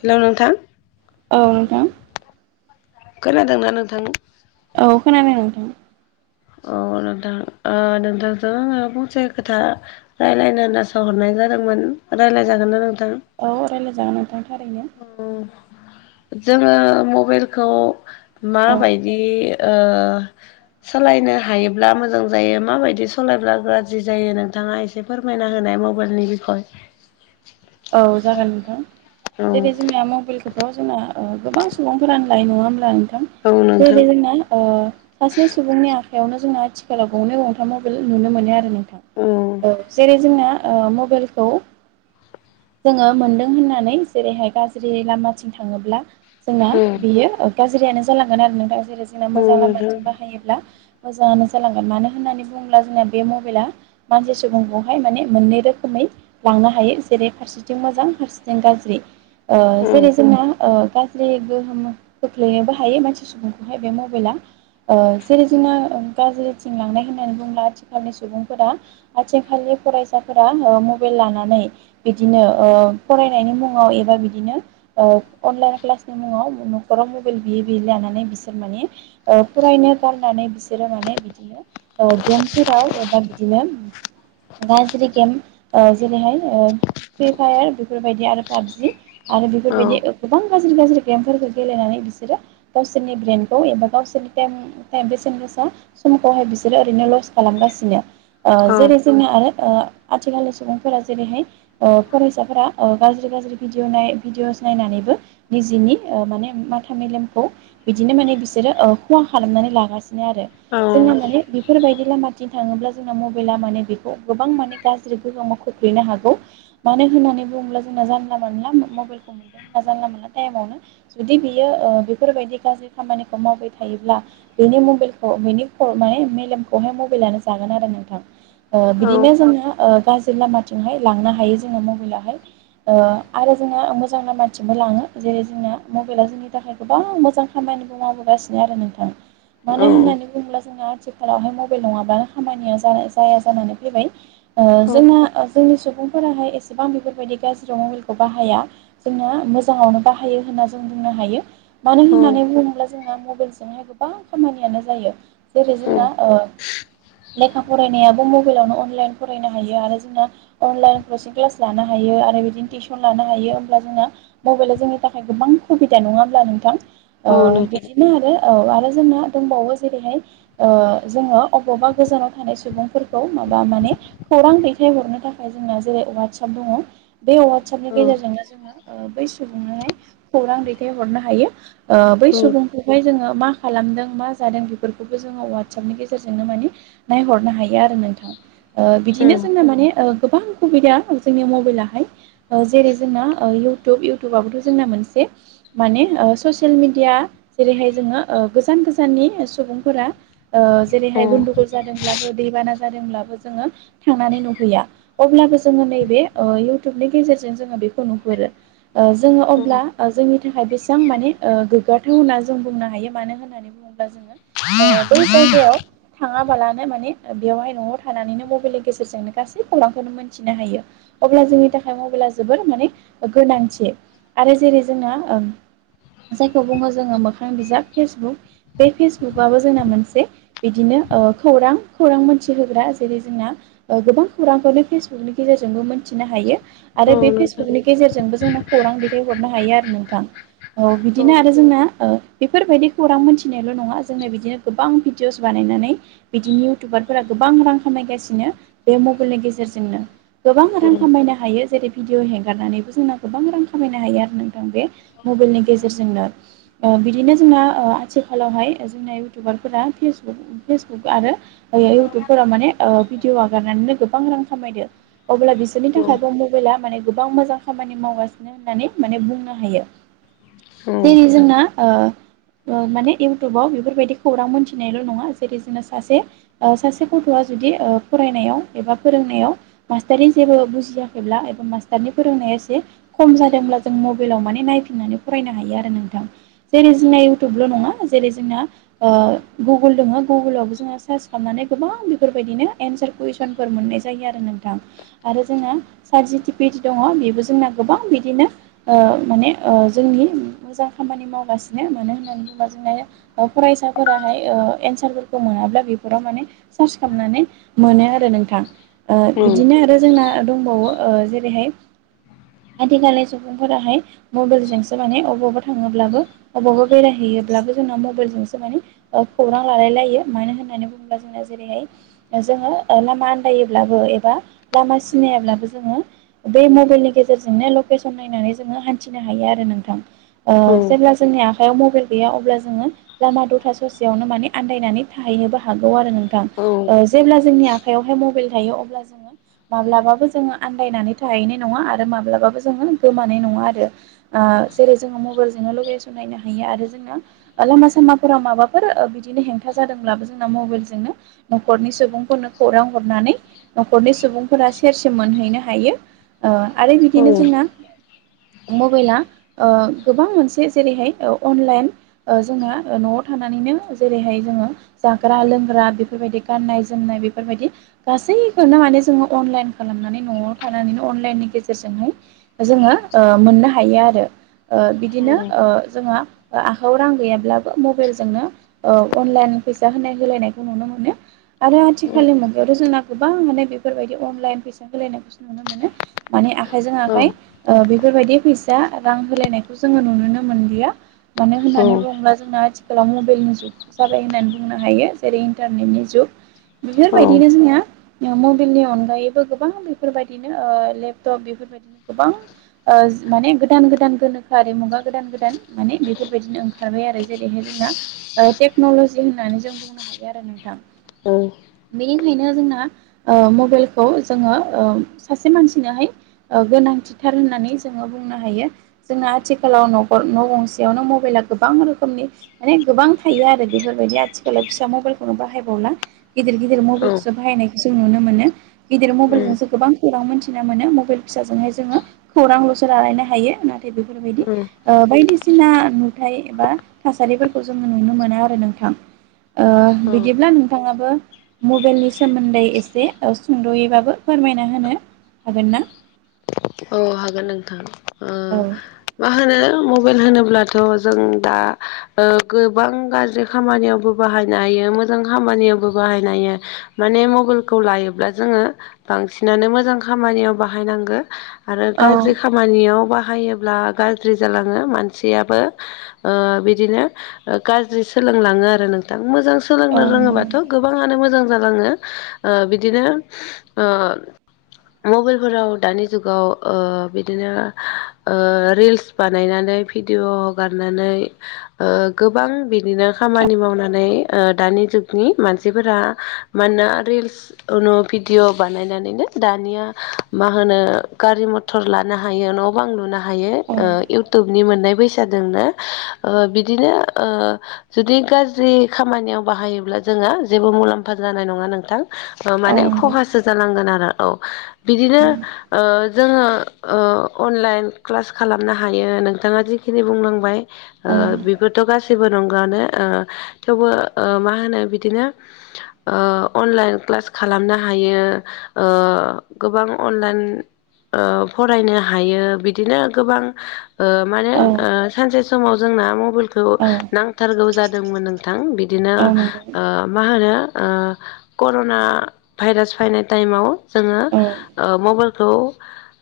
हेल' नोंथां? औ नोंथां? खोनादोंना नोंथां? औ खोनादों नोंथां अ नोंथां ओ नोंथांजों आङो फंसे खोथा रायलायनो होननासो हरनाय जादोंमोन। रायलाय जागोनना नोंथां? औ रायलायजागोन नोंथां थारैनो। अ' जोङो मबाइलखौ औ माबायदि ओ सालायनो हायोब्ला मोजां जायो, माबायदि सालायब्ला गाज्रि जायो नोंथाङा एसे फोरमायना होनाय मबाइलनि बिखय। औ जागोन नोंथां। औ जेरै जोंनिया मबाइलखो थ' जोंना ओ गोबां सुबुंफोरानो लायो नङा होमब्ला नोंथां। औ नोंथां जेरै जोंना ओ सासे सुबुंनि आखायावनो जोंना आथिखालाव गंनै गंथाम मबाइल नुनो मोनो आरो नों थां औ जेरै जोंना ओ मबाइलखौ‌ जोङो मोनदों होननानै जेरैहाय गाज्रि लामाथिं थाङोब्ला। जोंना औ बेयो ओ गाज्रियानो जालांगोन आरो नोंथां। जेरै जोंना औ मोजां नोंथां लामथिं बाहायोब्ला मोजाङानो जालांगोन मानो होननानै बुङोब्ला जोंना बे मबेला मानसि सुबुंखौहाय माने मोननै रोखोमै लांनो हायो। जेरै फारसेथिं मोजां फारसेथिं गाज्रि ओ औ जेरै जोंना ओ गाज्रि गोहोम खोख्लैनोबो हायो मानसि सुबुंखौहाय बे मबेला। ओ जेरै जोङो गाज्रिथिं लांनाय होननानै बुङोला आथिखालनि सुबुंफोरा आथिखालनि फरायसाफोरा ओ मबेल लानानै बिदिनो ओ फरायनायनि मुङाव एबा बिदिनो। ओ अनलाइन क्लासनि मुङाव न'खराव मबेल बियै बियै लानानै बिसोर माने ओ फरायनो गारनानै बिसोरो माने बिदिनो। औगियानफोराव एबा बिदिनो गाज्रि गेम ओ जेरैहाय ओ फ्रि फायार बेफोरबायदि आरो पाबजि आरो औ बेफोरबायदि ओ गोबां गाज्रि गाज्रि गेमफोरखौ गेलेनानै बिसोरो गावसोरनि ब्रेनखौ एबा गावसोरनि टायम टायम बेसेन गोसा समखौहाय बिसोरो ओरैनो लस खालामगासिनो। ओ औ जेरै जोंनि आरो ओ आथिखालनि सुबुंफोरा जेरै हाय ओ फरायसाफोरा ओ गाज्रि गाज्रि भिदिअ' भिदिअ'स‌ नायनानैबो निजिनि ओ माने माथा मेलेमखौ बिदिनो माने बिसोरो ओ खहा खालामनानै लागासिनो आरो। औ जोङो माने बेफोरबायदि लामाथिं थाङोब्ला जोंना मबेला माने बेखौ गोबां माने गाज्रि गोहोमाव खोख्लैनो हागौ। मानो होननानै बुङोब्ला जोंना जानला मानला मो मबेलखौ मोनदों होनना जानला मानला टाइमावनो जुदि बियो ओ बेफोर बायदि गाज्रि खामानिखौ मावबाय थायोब्ला। बेनि मबेलखौ बेनि ख माने मेलेमखौहाय मबेलानो जागोन आरो नोंथां। ओ बिदिनो जोंनो ओ गाज्रि लामाथिंहाय लांनो हायो जोङो मबेलाहाय ओ आरो जोंना मोजां लामाथिंबो लाङो जेरै जोंना मबाइला जों नि थाखाय गोबां मोजां खामानि मावगासिनो आरो नोंथांा मानो होननानै बुङोब्ला जों आथिखाल रावहाय मबाइल नङाबा खामानिया जानो जाया जानानै फैबाय ओ औ जोंना जोंनि सुबुंफोराहाय एसेबां बेफोरबायदि गाज्रि मबाइलखौ बाहाया। जोंना मोजाङावनो बाहायो होनना जों बुंनो हायो मानो होननानै बुङोब्ला जोंना मबाइल जोंहाय गोबां खामानियानो जायो जेरै औ औ जोंना ओ लेखा फरायनायाबो मबाइलावनो अनलाइन फरायनो हायो आरो जोंना अनलाइन कसिं क्लास लानो हायो आरो बिदिनो टिउसन लानो हायो। ओमब्ला जोंना मबेला जोंनि थाखाय गोबां खुबिदा नङा होब्ला नोंथां औ ओ नोंथां बिदिनो आरो। औ आरो जोंना दंबावो जेरैहाय। ओ जोङो अबावबा गोजानाव थानाय सुबुंफोरखौ माबा माने। खौरां दैथायहरनो थाखाय जोंना जेरै अ'वाट साप दङ। बे अ'वाट सापनि औ गेजेरजोंनो जोङो। ओ बै सुबुंनानै खौरां दैथायहरनो हायो। ओ बै औ सुबुंखौ फाय जोङो मा खालामदों मा जादों बेफोरखौबो जोङो अ'वाट सापनि गेजेरजोंनो माने नायहरनो हायो आरो नोंथां ओ औ बिदिनो जोंना माने ओ गोबां सुबुबिदा जोंनि मबाइलाहाय जेरै जोंना ओ इउटुब इउटुबाबोथ' जोंना मोनसे माने ओ ससियेल मेडिया जेरैहाय जोङो ओ गोजान गोजाननि सुबुंफोरा ओ औ जेरैहाय गुन्दुगल जादोंब्लाबो दैबाना जादोंब्लाबो जोङो थांनानै नुहैया अब्लाबो जोङो नैे बे ओ इउटुबनि गेजेरजों जोङो बेखौ नुहुरो ओ जोङो अब्ला ओ जोंनि थाखाय बेसेबां माने ओ गोग्गाथाव होन्ना जों बुंनो हायो मानो होननानै बुङोब्ला जोङो ओ बै जायगायाव थाङाबालानो माने बेवहाय न'आव थानानैनो मबाइलनि गेजेरजोंनो गासै खौरांखौनो मोनथिनो हायो। अब्ला जोंनि थाखाय मबाइला जोबोर माने गोनांथि आरो जेरै जोंना ओं जायखौ बुङो जोङो मोखां बिजाब फेसबुक बे फेसबुकआबो जोंना मोनसे बिदिनो ओ खौरां खौरां मोनथिहोग्रा जेरै जोंना ओ गोबां खौरांखौनो फेसबुकनि गेजेरजोंबो मोनथिनो हायो औ आरो बे नोंथां फेसबुकनि गेजेरजोंबो जोंना खौरां दैथायहरनो हायो आरो नोंथां औ बिदिनो आरो जोंना ओ बेफोरबायदि खौरां मोनथिनायल' नङा जोंनो बिदिनो गोबां भिडिअस बानायनानै बिदिनो इउटुबारफोरा गोबां रां खामायगासिनो बे मबाइलनि गेजेरजोंनो। गोबां रां खामायनो हायो जेरै भिडिअ' हेंगारनानैबो जोंना गोबां रां खामायनो हायो आरो नोंथां बे मबाइलनि गेजेरजोंनो। ओ बिदिनो जोंना ओ आथिखालावहाय जोंना इउटुबारफोरा फेसबुक फेसबुक आरो [inaudible] अब्ला बिसोरनि थाखायबो औ मबाइला माने गोबां मोजां खामानि मावगासिनो होननानै माने बुंनो हायो। जेरै जोंना ओ ओ माने इयउटुबाव बेफोरबायदि खौरां मोनथिनायल' नङा जेरै जोंना सासे ओ सासे गथ'आ जुदि ओ फरायनायाव एबा फोरोंनायाव मास्टारनि जेबो बुजियाखैब्ला एबा मास्टारनि फोरोंनाया एसे खम जादोंब्ला जों मबाइलाव माने नायफिननानै फरायनो हायो आरो नोंथां। जेरै जोंना इयउटुबल' नङा जेरै जोंना ओ गुगोल दङो गुगोलावबो जोङो सार्च खालामनानै गोबां बेफोरबायदिनो एनसार कुइसन भफानफोर मोननाय जायो आरो नों थां आरो जोंना साथ जिटिपिड दङ बेबो जोंना गोबां बिदिनो ओ माने ओ जोंनि मोजां खामानि मावगासिनो मानो होननानै बुंब्ला जोंना फरायसाफोराहाय ओ एन्सारफोरखौ मोनाब्ला बेफोराव माने सार्च खालामनानै मोनो आरो नोंथां। ओ बिदिनो आरो जोंना दंबावो ओ जेरैहाय आथिखालनि सुबुंफोराहाय मबाइलजोंसो माने अबावबा थाङोब्लाबो अबावबा बेरायहैयोब्लाबो जोंनाव मबाइलजोंसो माने ओ खौरां लालाय लायो मानो होननानै बुङोब्ला जोंना जेरैहाय जोङो ओ लामा आन्दायोब्लाबो एबा लामा सिनायाब्लाबो जोङो बे मबेलनि गेजेरजोंनो लकेसन नायनानै जोङो हान्थिनो हायो आरो नोंथां ओ जेब्ला जोंनि आखायाव मबाइल गैया अब्ला जोङो लामा दथा ससेयावनो माने आन्दायनानै थाहैनोबो हागौ आरो नों थां ओ जेब्ला जोंनि आखयावहाय मबाइल थायो अब्ला जोङो माब्लाबाबो जोङो आन्दायनानै थाहैनाय नङा आरो माब्लाबाबो जोङो गोमानाय नङा आरो। ओ जेरै जोङो मबाइलजोंनो लकेसन नायनो हायो आरो जोंनो लामा सामाफोराव माबाफोर बिदिनो हेंथा जादोंब्लाबो जोंना मबाइलजोंनो न'खरनि सुबुंफोरनो खौरां हरनानै न'खरनि सुबुंफोरा सेरसे मोनहैनो हायो ओ आरो बिदिनो जोंना मबाइला ओ गोबां मोनसे जेरैहाय अनलाइन ओ जोंना ओ न'आव थानानैनो जेरैहाय जोङो जाग्रा लोंग्रा बेफोरबायदि गाननाय जोमनाय बेफोरबायदि गासै खौनो माने जोङो अनलाइन खालामनानै न'आव थानानैनो अनलाइननि गेजेरजोंहाय जोङो ओ मोननो हायो आरो ओ बिदिनो ओ जोहा आखाइायाव रां गैयाब्लाबो मबाइलजोंनो ओ अनलाइन फैसा होनाय होलायनायखौ नुनो मोनो। आरो आथिखालनि मुगायावथ' जोंना गोबां माने बेफोरबायदि अनलाइन फैसा होलायनायखौ नुनो मोनो। माने आखाइजों आखाइ ओ बेफोरबायदि फैसा रां होलायनायखौ जोङो नुुनो मोनलिया मानो होननानै बुङोब्ला जोंना आथिखालाव मबाइलनि जुग जाबाय होननानै बुंनो हायो जेरै इन्टारनेटनि जुग। बेफोरबायदिनो जोंनिया मबिलनि अनगायैबो गोबां बेफोरबायदिनो ओ लेपटप बेफोरबायदिनो गोबां ओ माने गोदान गोदान गोनोखोआरि मुगा गोदान गोदान माने बेफोरबायदिनो ओं खारबाय आरो जेरैहाय जोंना ओ टेक्न'ल'जि होननानै जों बुंनो हायो आरो नोंथां। बेनिखायनो जोंना ओ मबाइलखौ जोङो ओ सासे मानसिनोहाय ओ गोनांथिथार होननानै जोङो बुंनो हायो। जोंना आथिखालाव न'खर न' गंसेयावनो मबाइला गोबां रोखोमनि माने गोबां थायो आरो बेफोरबायदि आथिखालाव फिसा मबाइलखौनो बाहायबावला गिदिर गि दिर मबाइलखौसो बाहायनायखौ जों नुनो मोनो। गिदिर मबाइलजोंसो गोबां खौरां मोनथिनो मोनो मबाइल फिसाजोंहाय जोङो खौरांल'सो लालायनो हायो नाथाय औ बेफोरबायदि ओ बायदिसिना नुथाय एबा थासारिफोरखौ जोङो नुनो मोनो आरो नोंथां। ओ औ औ बिदिब्ला नोंथाङाबो मबाइलनि सोमोन्दै एसे सुंद'यैबाबो फोरमायना होनो हागोन ना? औ हागोन नोंथां ओ औ मा होनो मबाइल होनोब्लाथ' जों दा ओ गोबां गाज्रि खामानियावबो बाहायनो हायो मोजां खामानियावबो बाहायनो हायो। माने मबाइलखौ लायोब्ला जोङो बांसिनानो मोजां खामानियाव बाहायनांगो। आरो औ गाज्रि खामानियाव बाहायोब्ला गाज्रि जालाङो मानसियाबो। ओ बिदिनो गाज्रि सोलोंलाङो आरो नोंथां मोजां सोलोंनो नंगौ रोङोबाथ' गोबाङानो मोजां जालाङो ओ बिदिनो ओ मबाइलफोराव दानि जुगाव ओ बिदिनो रिल्स बानायनानै भिडिअ हगारनानै ओ गोबां बिदिनो खामानि मावनानै ओ दानि जुगनि मानसिफोरा मानोना रिल्स उनु भिडिअ बानायनानैनो दानिया मा होनो गारि मथर लानो हायो न' बां लुनो हायो ओ इउटुब नि मोननाय फैसादोंना ओ बिदिनो ओ जुदि गाज्रि खामानियाव बाहायोब्ला जोंहा जेबो मुलाम्फा जानाय नङा नोंथां। औ माने नंगौ खहासो जानांगोन आरो औ बिदिनो ओ जोङो ओ अनलाइन क्लास खालामनो हायो नोंथाङा जिखिनि बुंलांबाय। ओ औ बिफोर थ' गासैबो नंगौआनो ओ थेवबो मा होनो बिदिनो ओ अनलाइन क्लास खालामनो हायो। ओ गोबां अनलाइन ओ फरायनो हायो बिदिनो गोबां ओ माने औ ओ सानसे समाव जोंना मबाइलखौ औ नांथारगौ जादोंमोन नोंथां बिदिनो- औ नंगौ ओ मा होनो ओ कर'ना भाइरास फायनाय टाइमाव जोङो औ ओ मबाइलखौ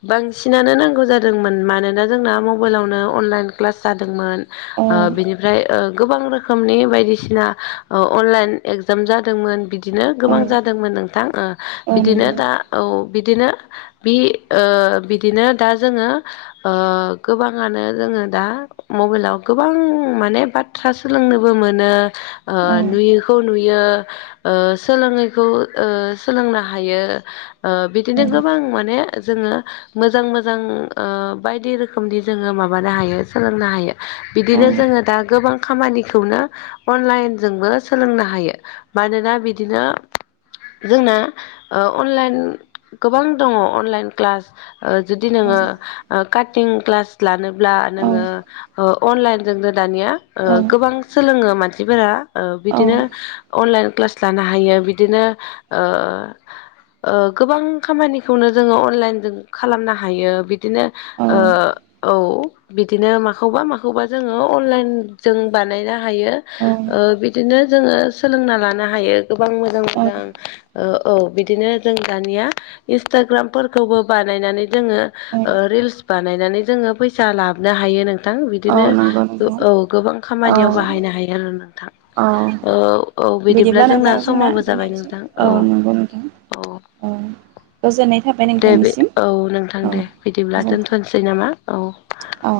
बांसिनानो नांगौ जादोंमोन मानोना जोंना मबाइलावनो अनलाइन क्लास जादोंमोन। औ नंगौ औ ओ बिनिफ्राय ओ गोबां रोखोमनि बायदिसिना ओ अनलाइन एगजाम जादोंमोन बि बिदिनो औ गोबां जादोंमोन नोंथां ओ औ बिदिनो दा औ बिदिनो बि ओ बिदिनो दा जोङो ओ गोबाङानो जोङो दा मबाइलाव गोबां माने बाथ्रा सोलोंनोबो मोनो ओ नुयोखौ नुयो ओ सोलोङैखौ ओ सोलोंनो हायो। ओ बिदिनो गोबां माने जोङो मोजां-मोजां ओ बायदि रोखोमनि जोङो माबानो हायो सोलोंनो हायो! बिदिनो जोङो दा गोबां खामानिखौनो अनलाइनजोंबो सोलोंनो हायो। मानोना बिदिनो। जोंना अनलाइन गोबां दङ अनलाइन। क्लास जुदि नोङो ओ काटिं क्लास लानोब्ला नोङो ओ - अनलाइनजोंनो दानिया गोबां। सोलोङो मानसिफोरा ओ बिदिनो अनलाइन क्लास लानो हायो बिदिनो। ओ ओ गोबां खामानिखौनो जोङो अन- अनलाइन जों खालामनो हायो बिदिनो। ओ औ बिदिनो माखौबा-माखौबा जोङो अनलाइन। जों बानायनो हायो ओ बिदिनो जोङो सोलोंना लानो हायो। गोबां मोजां-मोजां ओ औ बिदिनो जों दानिया इन्सटाग्राम। फोरबोखौ बानायनानै जोङो रिलस बानायनानै जोङो फैसा लाबोननो हायो नों- थां बिदिनो नंगौ नंगौ औ गोबां औ खामानियाव बाहायनो हायो आरो नोंथां। औ औ औ बिदिब्ला नोंथां जोंना समाबो जाबाय दोननायसै नोंथां औ नंगौ नोंथां। औ अ गोजोननाय था दे बे औ नोंथां दे बिदिब्ला गोजोन्थों दोनथ'नोसै नामा औ। औ।